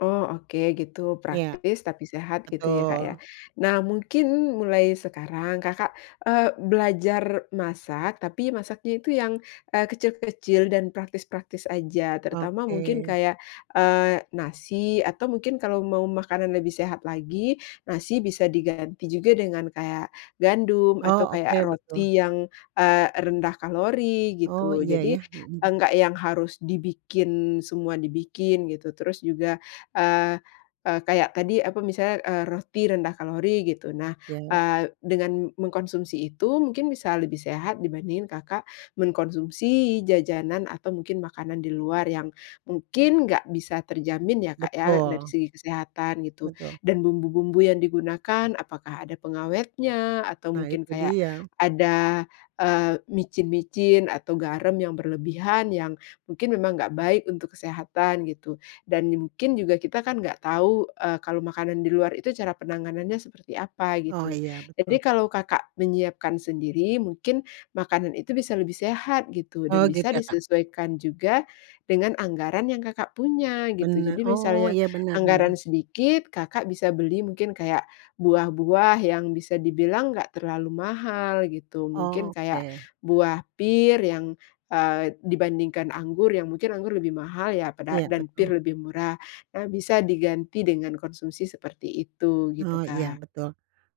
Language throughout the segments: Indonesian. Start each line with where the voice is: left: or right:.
left: Oh, oke gitu
right: Iya.
left: praktis tapi sehat gitu ya, Kak, ya.
right: Betul.
left: Nah mungkin mulai sekarang Kakak, eee, belajar masak, tapi masaknya itu yang, eee, kecil-kecil dan praktis-praktis aja terutama mungkin
right: Oke.
left: kaya, eee, nasi atau mungkin kalau mau makanan lebih sehat lagi, nasi bisa diganti juga dengan kayak gandum atau
right: Oh,
left: kayak
right: oke betul.
left: roti yang, eee, rendah kalori
right: Oh,
left: gitu.
right: iya ya,
left: Jadi
right: mhm.
left: enggak yang harus dibikin, semua dibikin gitu. Terus juga, eee eee, kayak tadi apa misalnya, eee, roti rendah kalori gitu. Nah,
right: Yap.
left: eee, dengan mengkonsumsi itu mungkin bisa lebih sehat dibandingin Kakak mengkonsumsi jajanan atau mungkin makanan di luar yang mungkin gak bisa terjamin ya, Kak, ya dari
right: Betul.
left: segi kesehatan, gitu.
right: Betul.
left: Dan bumbu-bumbu yang digunakan apakah ada pengawetnya atau
right: Nah
left: mungkin
right: itu
left: kayak
right: dia.
left: ada, eee, micin-micin atau garam yang berlebihan yang mungkin memang gak baik untuk kesehatan gitu, dan mungkin juga kita kan gak tau, eee, kalau makanan di luar itu cara penanganannya seperti apa
right: Oh,
left: gitu.
right: iya
left: Jadi
right: betul.
left: kalau Kakak menyiapkan sendiri mungkin makanan itu bisa lebih sehat gitu,
right: Oh,
left: dan
right: gitu
left: bisa
right: ya, Kak.
left: disesuaikan juga dengan anggaran yang Kakak punya gitu, jadi
right: Bener. Oh,
left: misalnya
right: iya bener
left: anggaran
right: bener.
left: sedikit, Kakak bisa beli mungkin kayak buah-buah yang bisa dibilang gak terlalu mahal gitu, mungkin
right: Oh,
left: kayak
right: oke.
left: buah pir yang, eee, dibandingkan anggur yang mungkin anggur lebih mahal ya pada
right: Iya
left: dan
right: betul.
left: pir lebih murah. Nah, bisa diganti dengan konsumsi seperti itu
right: Oh,
left: gitu,
right: iya,
left: Kak.
right: betul.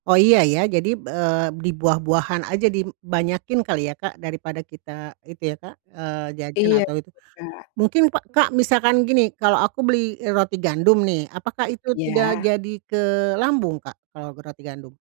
right: Oh iya, ya. Jadi, eee, di buah-buahan aja di banyakin kali ya, Kak, daripada kita itu ya, Kak, eee, jajan
left: Iya,
right: atau itu.
left: Kak.
right: Mungkin pak Kak, misalkan gini kalau aku beli roti gandum nih, apakah itu tidak
left: Iya.
right: jadi ke lambung, Kak, kalau roti gandum?